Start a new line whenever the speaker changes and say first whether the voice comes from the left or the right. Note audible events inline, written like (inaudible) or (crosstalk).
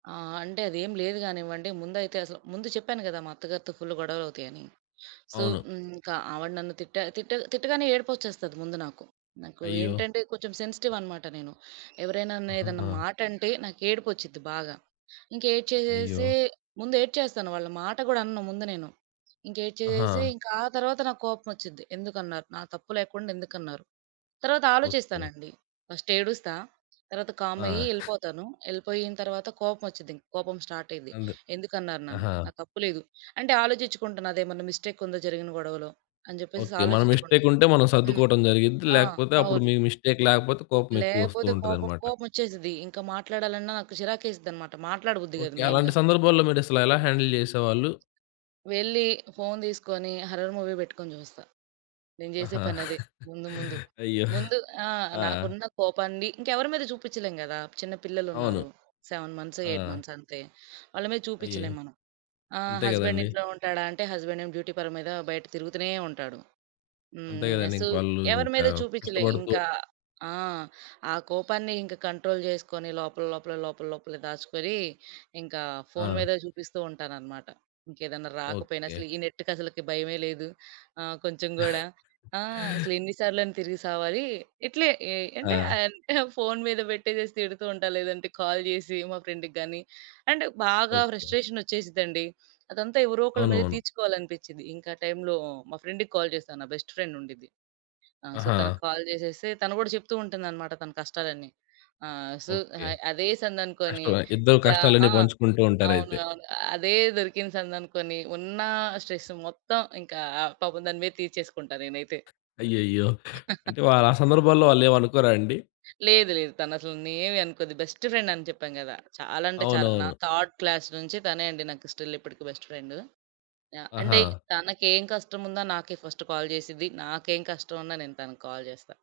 right: ఆ! అంటే, అదేం లేదు కానివ్వండి. ముందైతే అసలు ముందు చెప్పాను కదా! మా అత్తగారితో ఫుల్లు గొడవలవుతాయని. సో,
left: అవును.
right: హ్మ్. ఇంక ఆవిడ నన్ను తిట్టా తిట్ట తిట్టగానే ఏడుపొచ్చేస్తది ముందు నాకు. నాకు
left: అయ్యో!
right: ఏంటంటే, కొచెం సెన్సిటివ్ అనమాట నేను. ఎవరేనా అన్నా ఏదన్నా
left: ఆహాహా!
right: మాటంటే, నాకేడుపొచ్చిద్ది బాగా.
left: అయ్యో!
right: ఇంకేడ్చేసేసి ముందు ఏడ్చేస్తాను. వాళ్ళ మాట కూడా అనను ముందు నేను. ఇంక ఏడ్చేసేసి,
left: ఆహా!
right: ఇంక ఆ తర్వాత నాకు కోపం వచ్చిద్ది. ఎందుకన్నారు? నా తప్పు లేకుండా, ఎందుకన్నారు? తరవాత
left: ఓకే.
right: ఆలోచిస్తానండి. ఫస్ట్ ఏడుస్తా. తర్వాత కామయ్యి
left: ఆ!
right: ఎళిపోతాను. ఎళిపోయిన తరవాత, కోపం వచ్చిద్ది. ఇంక కోపం స్టాటయిద్ది.
left: అందు
right: ఎందుకన్నారు నన్ను?
left: ఆహా!
right: నా తప్పు లేదు. అంటే ఆలోచించుకుంటా. నాదేమన్నా మిస్టేక్ ఉందా జరిగిన గొడవలో? అని చెప్పేసేసి
left: ఓకే. మన
right: ఆలోచిచ్చుకుంటా.
left: మిస్టేకుంటే మనం
right: హ్మ్.
left: సద్దుకోవడం జరిగిద్ది.
right: ఆ!
left: లేకపోతే అప్పుడు
right: అవును.
left: మీకు మిస్టేక్ లేకపోతే, కోపం ఎక్కువ వస్తూ
right: లేపోతే కోపం
left: ఉంటదనమాట.
right: కోపమొచ్చేసిద్ది. ఇంక మాట్లాడాలన్నా, నాకు చిరాకేసిద్దనమాట. మాట్లాడబుద్ది కాదు
left: ఓకే. అలాంటి
right: మెయిన్‌గా.
left: సందర్భాల్లో మీరసలు ఎలా హ్యాండిల్ చేసేవాళ్ళు?
right: వెళ్లి, ఫోన్ తీసుకోని, హర్రర్ మూవీ పెట్టుకొని జూస్తా. నేను జేసే
left: ఆహా!
right: పనదే, ముందు,
left: (chuckles)
right: ముందు,
left: అయ్యో!
right: ముందు ఆ!
left: ఆ!
right: నాకున్న కోపాన్ని ఇంకెవరి మీద చూపిచ్చలేం కదా! చిన్న
left: అవును.
right: పిల్లలున్నారు. 7 మంత్స్,
left: ఆ!
right: 8 మంత్స్ అంతే. వాళ్ళ మీద
left: అయ్యే!
right: చూపిచ్చలేం మనం. ఆహ్,
left: అంతే
right: హస్బెండ్
left: కదండీ!
right: ఇంట్లో ఉంటాడా అంటే, హస్బెండేమో డ్యూటీ పని మీద, బయట తిరుగుతునే ఉంటాడు.
left: అంతే
right: హ్మ్. య
left: కదండీ!
right: సు
left: ఇంక వాళ్ళు
right: ఎవరి
left: ఇంకా
right: మీదా చూపిచ్చలే.
left: కష్టపడుతూ
right: ఇంక ఆ! ఆ కోపాన్ని ఇంక కంట్రోల్ జేసుకొని, లోపల లోపల, లోపల, లోపలే దాచుకొని, ఇంకా ఫోన్
left: ఆ!
right: మదే చూపిస్తూ ఉంటాననమాట. ఇంకేదన్నా రాకపోయినా
left: ఓకే.
right: అసలు ఈ నెట్‌కి అసలకి భయమే లేదు. ఆహ్, కొంచెం గూడా.
left: (chuckles)
right: ఆ! అసలెన్నిసార్లని తిరిగి సావాలి! ఇట్లే. ఏయ్ అంటే,
left: ఆ!
right: ఆహ్, (chuckles) ఫోన్ మీద పెట్టేసేసి తిడుతూ ఉంటా. లేదంటే కాల్ జేసి మా ఫ్రెండ్‌కి గాని అండ్ బాగా
left: ఓకే.
right: ఫ్రస్ట్రేషనొచ్చేసిద్దండి. అదంతా ఎవరో ఒకళ్ళ
left: అవును.
right: మీద
left: అవును.
right: తీర్చుకోవాలనిపిచిద్ది. ఇంకా టైంలో మా ఫ్రెండ్‌కి కాల్ చేస్తా. నా బెస్ట్ ఫ్రెండ్ ఉండిద్ది. ఆహ్, సో,
left: ఆహా!
right: తనకి కాల్ జేసేస్తే, తను కూడా చెప్తూ ఉంటుందనమాట తన కష్టాలన్నీ. ఆహ్, సు
left: ఓకే.
right: హాయ్ అదే సందనుకోని,
left: కష్టవే! ఇద్దరూ
right: ఇంక
left: కష్టాలన్నీ
right: ఆ!
left: పంచుకుంటూ
right: అవును.
left: ఉంటారయితే!
right: అవును. అదే దొరికిన సందనుకొని, ఉన్నా స్ట్రెస్ మొత్తం ఇంకా, పాపం దాని మీద తీర్చేసుకుంటా నేనైతే.
left: అయ్యయ్యో! అంటే
right: (laughs)
left: వాళ్ళా సందర్భాల్లో, వాళ్ళేం అనుకోరా అండి?
right: లేదు. లేదు. తనసలు ఏవీ అనుకోదు. బెస్ట్ ఫ్రెండని చెప్పాను కదా! చాలా, అంటే చాలా. నా
left: అవునవును.
right: థర్డ్ క్లాస్ నుంచి, తనే అండి నాకు స్టిల్ ఇప్పటికీ బెస్ట్ ఫ్రెండు. ఆ! అంటే
left: ఆహా!
right: తనకేం కష్టముందో, నాకే ఫస్ట్ కాల్ చేసిద్ది. నాకేం కష్టం ఉన్నా, నేను తనకి కాల్ చేస్తా.